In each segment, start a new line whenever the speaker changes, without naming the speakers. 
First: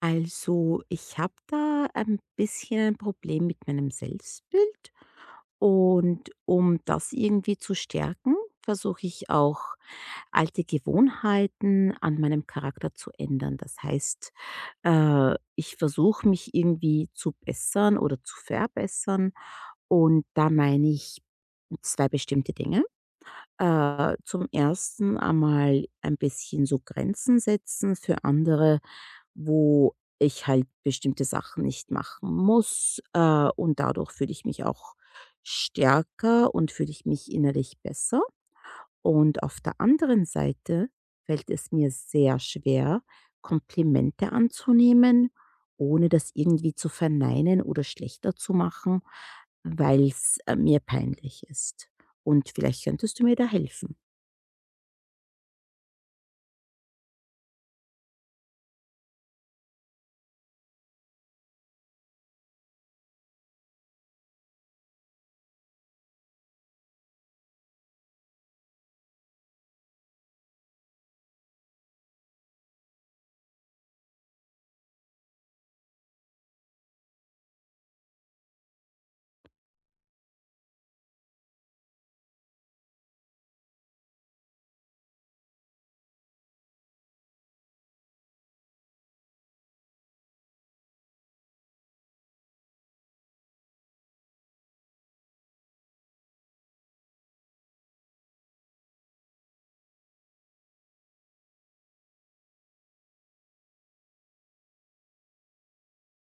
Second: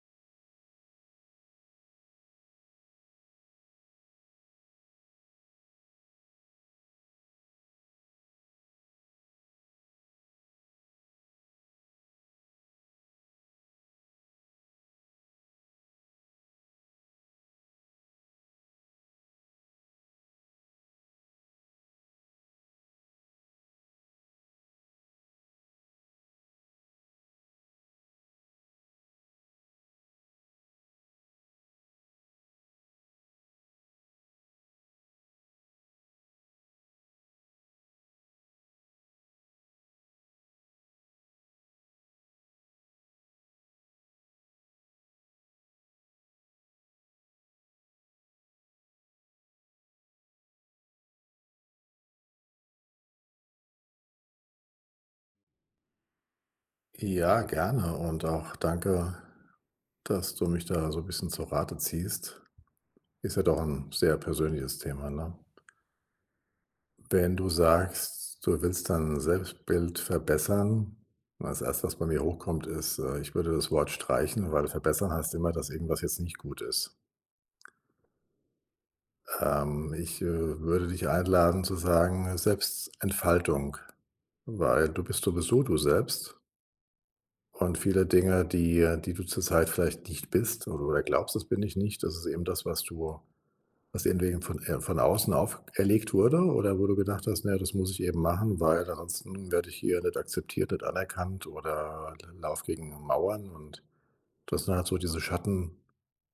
Also, ich habe da ein bisschen ein Problem mit meinem Selbstbild. Und um das irgendwie zu stärken, versuche ich auch alte Gewohnheiten an meinem Charakter zu ändern. Das heißt, ich versuche mich irgendwie zu bessern oder zu verbessern. Und da meine ich zwei bestimmte Dinge. Zum ersten einmal ein bisschen so Grenzen setzen für andere, wo ich halt bestimmte Sachen nicht machen muss, und dadurch fühle ich mich auch stärker und fühle ich mich innerlich besser. Und auf der anderen Seite fällt es mir sehr schwer, Komplimente anzunehmen, ohne das irgendwie zu verneinen oder schlechter zu machen, weil es mir peinlich ist. Und vielleicht könntest du mir da helfen.
Ja, gerne und auch danke, dass du mich da so 'n bisschen zur Rate ziehst. Ist ja doch ein sehr persönliches Thema, ne? Wenn du sagst, du willst dein Selbstbild verbessern, das Erste., was bei mir hochkommt, ist, ich würde das Wort streichen, weil verbessern heißt immer, dass irgendwas jetzt nicht gut ist. Ich würde dich einladen zu sagen, Selbstentfaltung, weil du bist sowieso du selbst. Und viele Dinge, die du zurzeit vielleicht nicht bist oder glaubst, das bin ich nicht, das ist eben das, was du was dir entweder von außen auferlegt wurde oder wo du gedacht hast: „Na ja, das muss ich eben machen, weil ansonsten werde ich hier nicht akzeptiert, nicht anerkannt oder l laufe gegen Mauern.“ Und das sind halt so diese Schatten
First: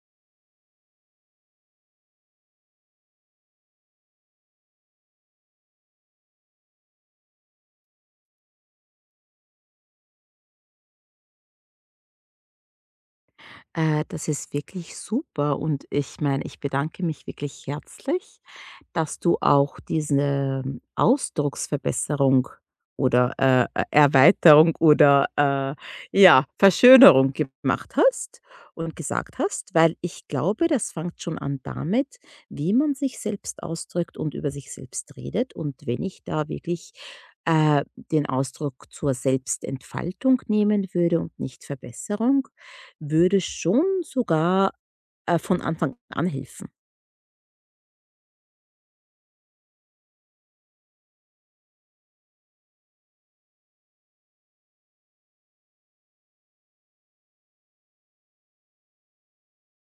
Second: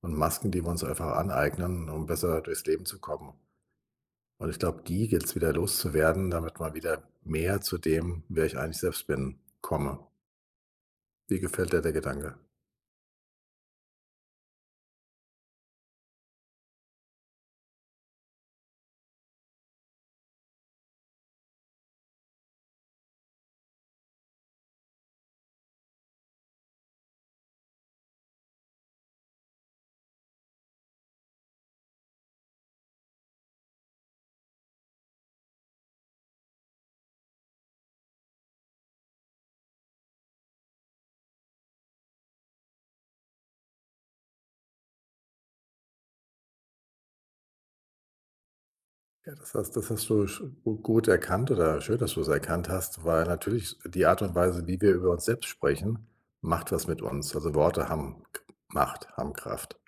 und Masken, die wir uns einfach aneignen, um besser durchs Leben zu kommen. Und ich glaube, die gilt es wieder loszuwerden, damit man wieder mehr zu dem, wer ich eigentlich selbst bin, komme. Wie gefällt dir der Gedanke?
Das ist wirklich super und ich meine, ich bedanke mich wirklich herzlich, dass du auch diese Ausdrucksverbesserung oder, E Erweiterung oder, ja, Verschönerung gemacht hast und gesagt hast, weil ich glaube, das fängt schon an damit, wie man sich selbst ausdrückt und über sich selbst redet. Und wenn ich da wirklich, den Ausdruck zur Selbstentfaltung nehmen würde und nicht Verbesserung, würde schon sogar, von Anfang an helfen.
Ja, das hast du sch gu gut erkannt oder schön, dass du es erkannt hast, weil natürlich die Art und Weise, wie wir über uns selbst sprechen, macht was mit uns. Also, Worte haben K Macht, haben Kraft.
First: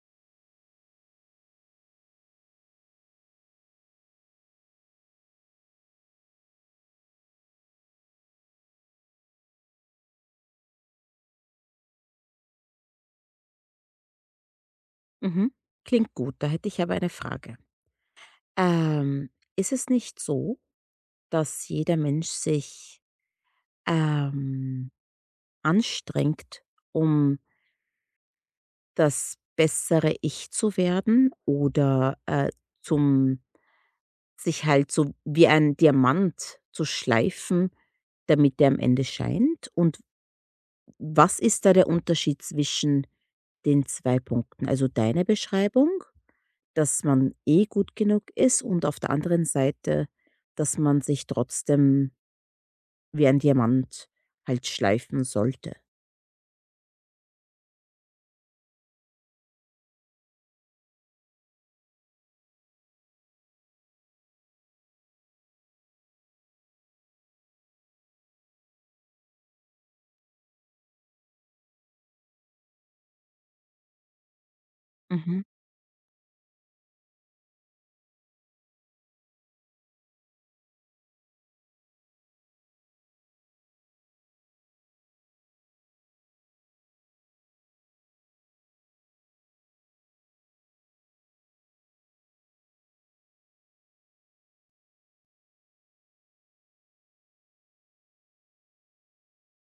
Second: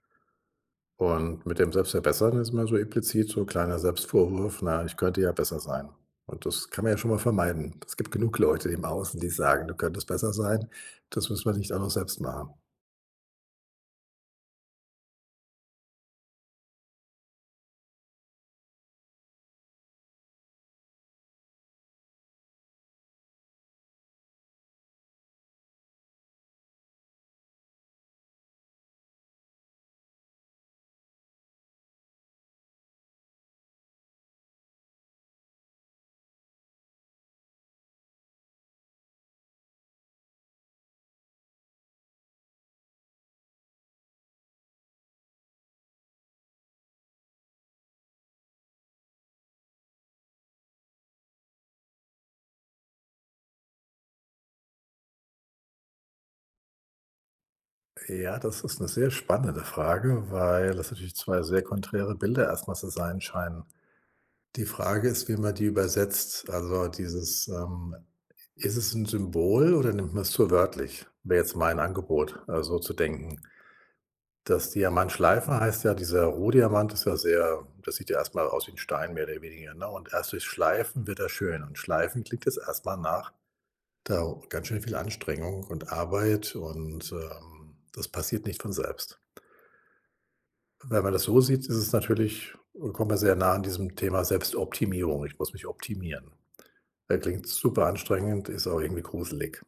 Und mit dem Selbstverbessern ist immer so implizit so ein kleiner Selbstvorwurf: „Na, ich könnte ja besser sein.“ Und das kann man ja schon mal vermeiden. Es gibt genug Leute im Außen, die sagen: „Du könntest besser sein.“ Das müssen wir nicht auch noch selbst machen.
Mhm. Klingt gut, da hätte ich aber eine Frage. Ähm, Ist es nicht so, dass jeder Mensch sich, ähm, anstrengt, um das bessere Ich zu werden oder, zum sich halt so wie ein Diamant zu schleifen, damit der am Ende scheint? Und was ist da der Unterschied zwischen den 2 Punkten? Also, deine Beschreibung, dass man eh gut genug ist und auf der anderen Seite, dass man sich trotzdem wie ein Diamant halt schleifen sollte.
Ja, das ist eine sehr spannende Frage, weil das natürlich 2 sehr konträre Bilder erst mal zu sein scheinen. Die Frage ist, wie man die übersetzt. Also dieses, ist es ein Symbol oder nimmt man es zu wörtlich? Wäre jetzt mein Angebot, so zu denken. Das
Mhm,
Diamantschleifen heißt ja, dieser Rohdiamant ist ja sehr, das sieht ja erst mal aus wie ein Stein mehr oder weniger, ne? Und erst durch Schleifen wird er schön. Und Schleifen klingt jetzt erst mal nach da ganz schön viel Anstrengung und Arbeit und, das passiert nicht von selbst. Wenn man das so sieht, ist es natürlich, kommt man sehr nah an diesem Thema Selbstoptimierung. Ich muss mich optimieren. Klingt super anstrengend, ist auch irgendwie gruselig.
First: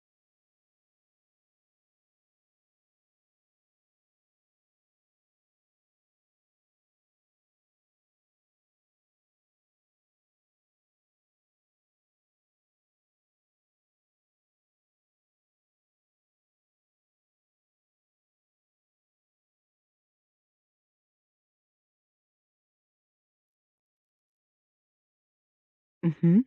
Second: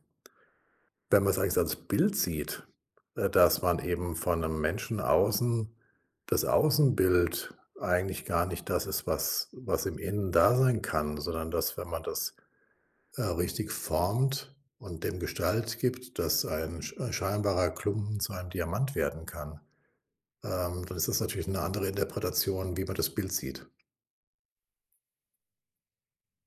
Wenn man es eigentlich als Bild sieht, dass man eben von einem Menschen außen das Außenbild eigentlich gar nicht das ist, was im Innen da sein kann, sondern dass, wenn man das, richtig formt und dem Gestalt gibt, dass ein scheinbarer Klumpen zu einem Diamant werden kann. Dann ist das natürlich eine andere Interpretation, wie man das Bild sieht.
mhm.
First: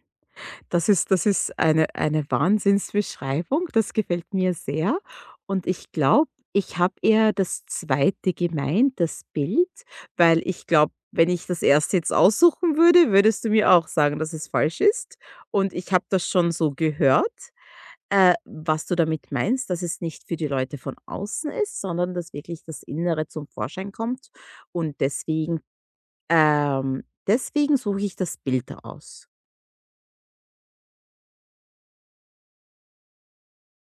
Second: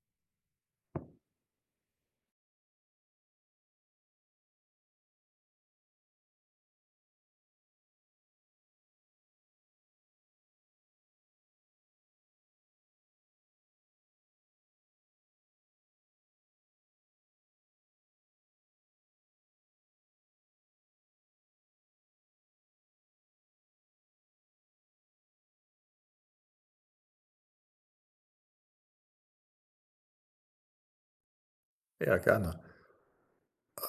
Das ist eine Wahnsinnsbeschreibung. Das gefällt mir sehr. Und ich glaube, ich habe eher das zweite gemeint, das Bild, weil ich glaube, wenn ich das erste jetzt aussuchen würde, würdest du mir auch sagen, dass es falsch ist. Und ich habe das schon so gehört. Was du damit meinst, dass es nicht für die Leute von außen ist, sondern dass wirklich das Innere zum Vorschein kommt, und deswegen, deswegen suche ich das Bild aus.
Ja, gerne.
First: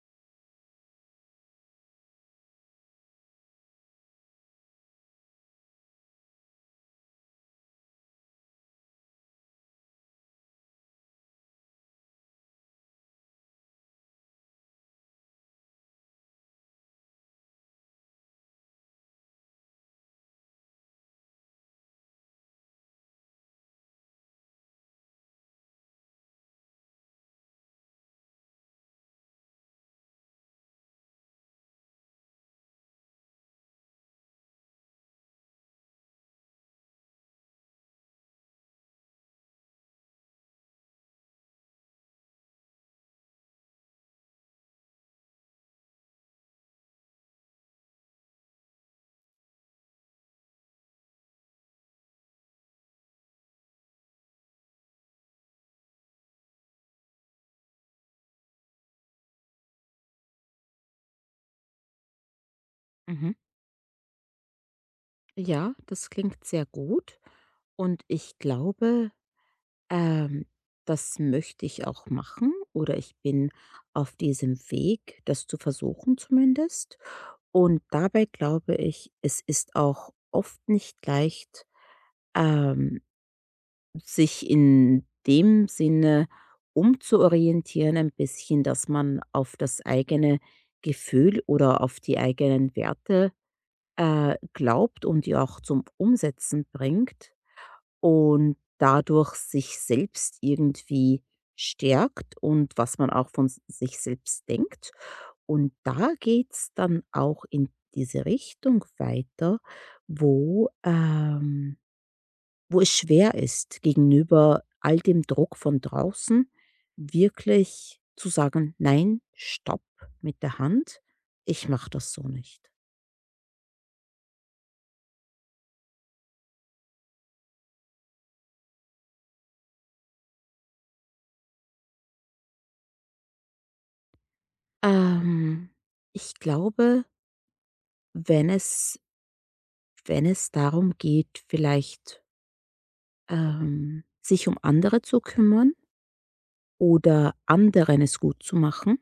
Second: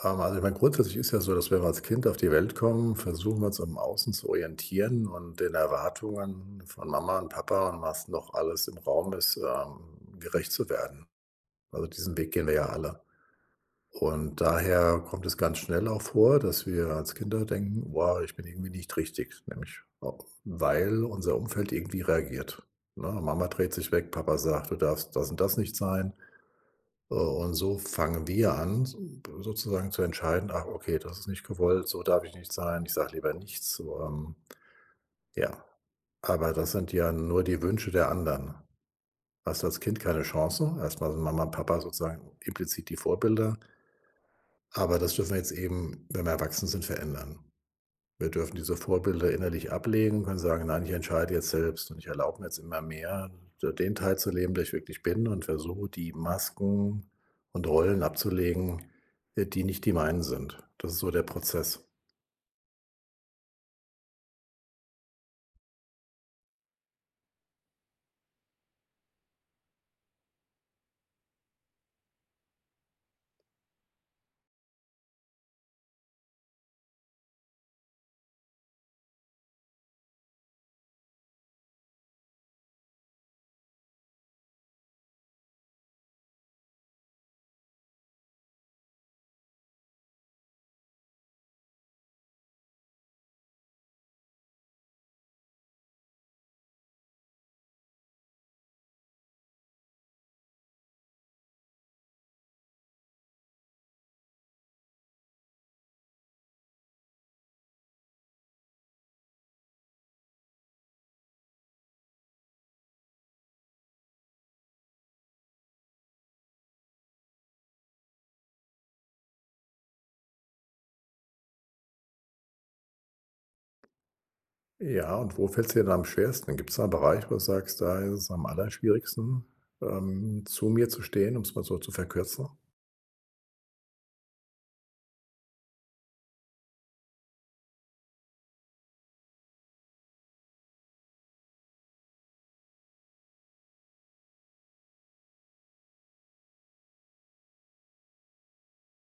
Also, ich meine, grundsätzlich ist ja so, dass wenn wir als Kind auf die Welt kommen, versuchen wir uns im Außen zu orientieren und den Erwartungen von Mama und Papa und was noch alles im Raum ist, gerecht zu werden. Also, diesen Weg gehen wir ja alle. Und daher kommt es ganz schnell auch vor, dass wir als Kinder denken: „Boah, ich bin irgendwie nicht richtig“, nämlich au weil unser Umfeld irgendwie reagiert, ne? Mama dreht sich weg, Papa sagt: „Du darfst das und das nicht sein.“ Und so fangen wir an, s sozusagen zu entscheiden: „Ach, okay, das ist nicht gewollt, so darf ich nicht sein, ich sage lieber nichts“, so, ja. Aber das sind ja nur die Wünsche der anderen. Hast als Kind keine Chance. Erstmal sind Mama und Papa sozusagen implizit die Vorbilder. Aber das dürfen wir jetzt eben, wenn wir erwachsen sind, verändern. Wir dürfen diese Vorbilder innerlich ablegen, können sagen: „Nein, ich entscheide jetzt selbst und ich erlaube mir jetzt immer mehr, d den Teil zu leben, der ich wirklich bin, und versuche, die Masken und Rollen abzulegen, die nicht die meinen sind.“ Das ist so der Prozess.
Mhm. Ja, das klingt sehr gut und ich glaube, ähm, das möchte ich auch machen oder ich bin auf diesem Weg, das zu versuchen zumindest. Und dabei glaube ich, es ist auch oft nicht leicht, ähm sich in dem Sinne umzuorientieren ein bisschen, dass man auf das eigene Gefühl oder auf die eigenen Werte, glaubt und die auch zum Umsetzen bringt und dadurch sich selbst irgendwie stärkt und was man auch von s sich selbst denkt. Und da geht's dann auch in diese Richtung weiter, wo, wo es schwer ist, gegenüber all dem Druck von draußen wirklich zu sagen: „Nein, stopp mit der Hand. Ich mache das so nicht.“
Ja, und wo fällt es dir denn am schwersten? Gibt's da einen Bereich, wo du sagst: „Da ist es am allerschwierigsten, zu mir zu stehen“, um es mal so zu verkürzen?
Ähm, Ich glaube, wenn es wenn es darum geht, vielleicht, sich um andere zu kümmern oder anderen es gut zu machen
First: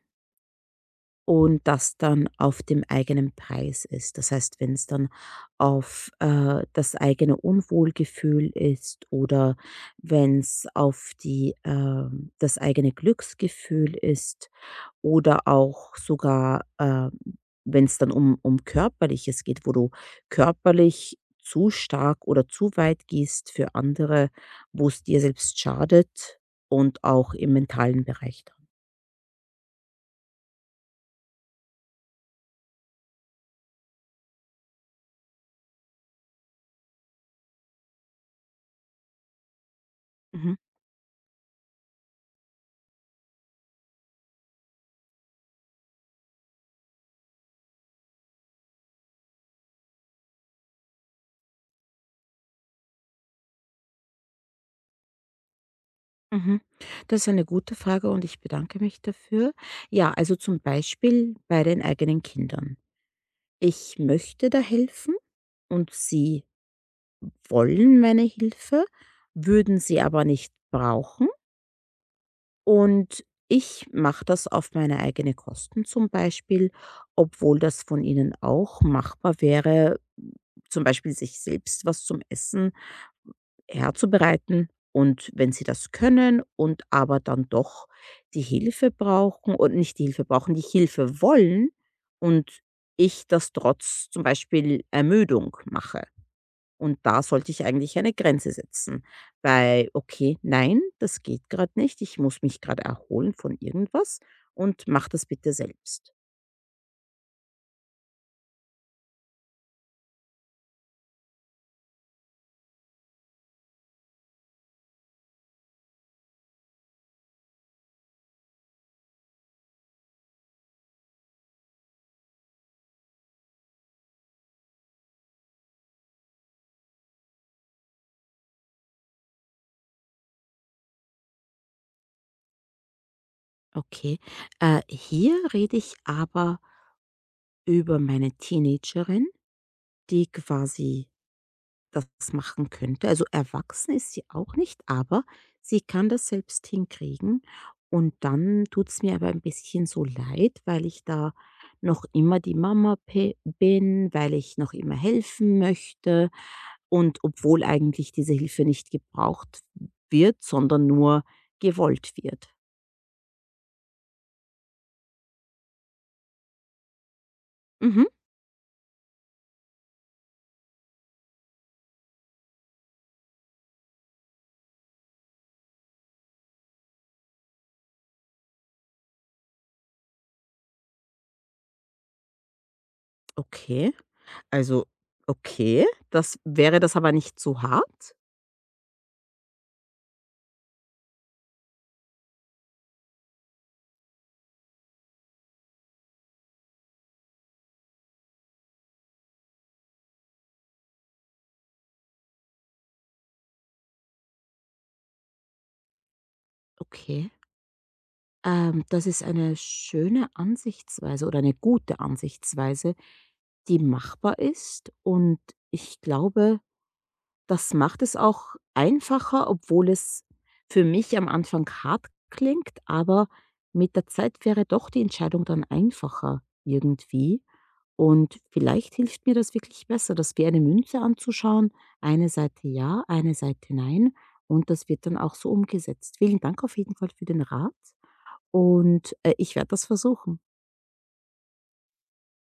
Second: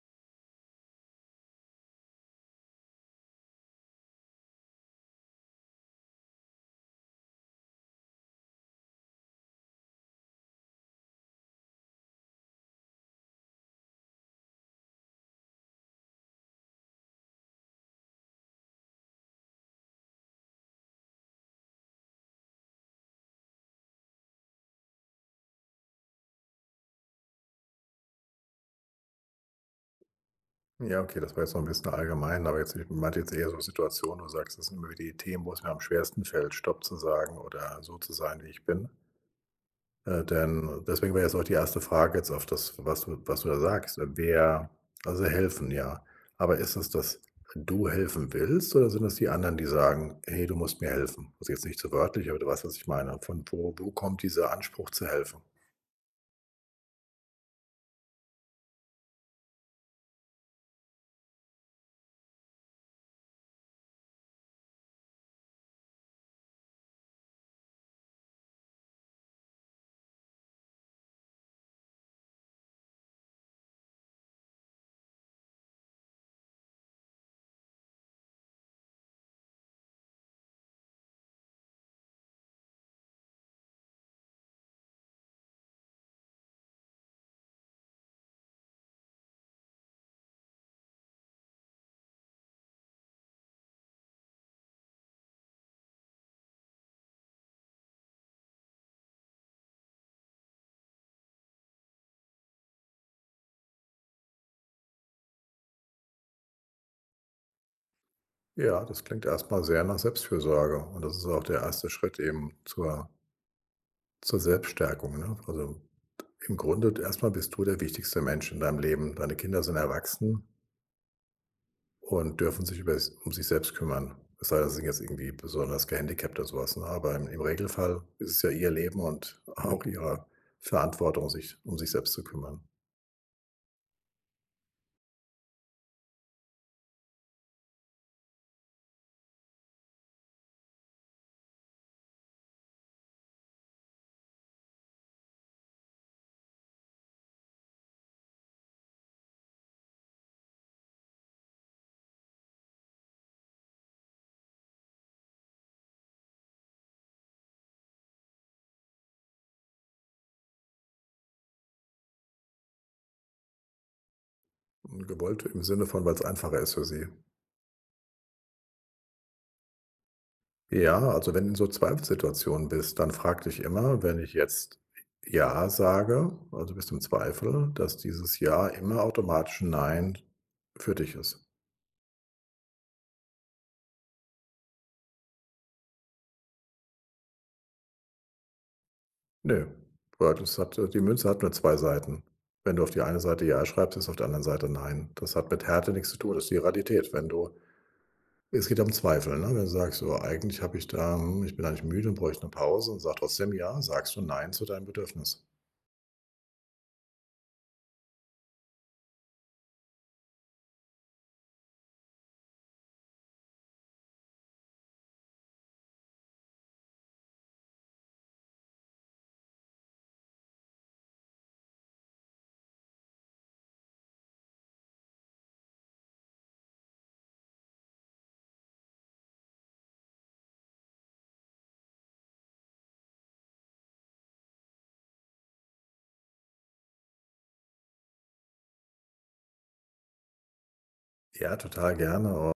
und das dann auf dem eigenen Preis ist. Das heißt, wenn es dann auf, das eigene Unwohlgefühl ist oder wenn es auf die, das eigene Glücksgefühl ist oder auch sogar, wenn es dann um Körperliches geht, wo du körperlich zu stark oder zu weit gehst für andere, wo es dir selbst schadet und auch im mentalen Bereich dann.
Ja, okay, das war jetzt noch ein bisschen allgemein, aber jetzt ich meinte jetzt eher so Situationen, wo du sagst, das sind immer wieder die Themen, wo es mir am schwersten fällt, „Stopp“ zu sagen oder so zu sein, wie ich bin.
Mhm.
Denn deswegen wäre jetzt auch die erste Frage jetzt auf das, was du da sagst. Wer also helfen, ja. Aber ist es, dass du helfen willst, oder sind es die anderen, die sagen: „Hey, du musst mir helfen?“ Das ist jetzt nicht so wörtlich, aber du weißt, was ich meine. Von wo kommt dieser Anspruch zu helfen?
Mhm. Das ist eine gute Frage und ich bedanke mich dafür. Ja, also zum Beispiel bei den eigenen Kindern. Ich möchte da helfen und sie wollen meine Hilfe, würden sie aber nicht brauchen. Und ich mache das auf meine eigenen Kosten zum Beispiel, obwohl das von ihnen auch machbar wäre, zum Beispiel sich selbst was zum Essen herzubereiten. Und wenn sie das können und aber dann doch die Hilfe brauchen und nicht die Hilfe brauchen, die Hilfe wollen und ich das trotz zum Beispiel Ermüdung mache. Und da sollte ich eigentlich eine Grenze setzen. Bei, okay, nein, das geht gerade nicht. Ich muss mich gerade erholen von irgendwas und mach das bitte selbst.
Ja, das klingt erst mal sehr nach Selbstfürsorge und das ist auch der erste Schritt eben zur Selbststärkung, ne? Also, im Grunde erstmal bist du der wichtigste Mensch in deinem Leben. Deine Kinder sind erwachsen und dürfen sich über um sich selbst kümmern. Es sei denn, sie sind jetzt irgendwie besonders gehandicapt oder so was, ne? Aber im Regelfall ist es ja ihr Leben und auch ihre Verantwortung, sich um sich selbst zu kümmern.
Okay. Hier rede ich aber über meine Teenagerin, die quasi das machen könnte. Also erwachsen ist sie auch nicht, aber sie kann das selbst hinkriegen. Und dann tut's mir aber ein bisschen so leid, weil ich da noch immer die Mama bin, weil ich noch immer helfen möchte. Und obwohl eigentlich diese Hilfe nicht gebraucht wird, sondern nur gewollt wird.
Und gewollt im Sinne von, weil es einfacher ist für sie.
Mhm.
Ja, also wenn du in so Zweifelsituationen bist, dann frag dich immer, wenn ich jetzt Ja sage, also bist du im Zweifel, dass dieses Ja immer automatisch ein Nein für dich ist.
Okay. Also, okay. Das wäre das aber nicht so hart.
Nö, weil das hat, die Münze hat nur zwei Seiten. Wenn du auf die eine Seite Ja schreibst, ist auf der anderen Seite Nein. Das hat mit Härte nichts zu tun, das ist die Realität. Wenn du, es geht ja um Zweifel, ne? Wenn du sagst, so eigentlich habe ich da, hm, ich bin eigentlich müde und bräuchte eine Pause und sag trotzdem Ja, sagst du Nein zu deinem Bedürfnis.
Okay. Das ist eine schöne Ansichtsweise oder eine gute Ansichtsweise, die machbar ist. Und ich glaube, das macht es auch einfacher, obwohl es für mich am Anfang hart klingt, aber mit der Zeit wäre doch die Entscheidung dann einfacher irgendwie. Und vielleicht hilft mir das wirklich besser, das wie eine Münze anzuschauen. Eine Seite ja, eine Seite nein. Und das wird dann auch so umgesetzt. Vielen Dank auf jeden Fall für den Rat. Und, ich werde das versuchen.
Ja, total gerne.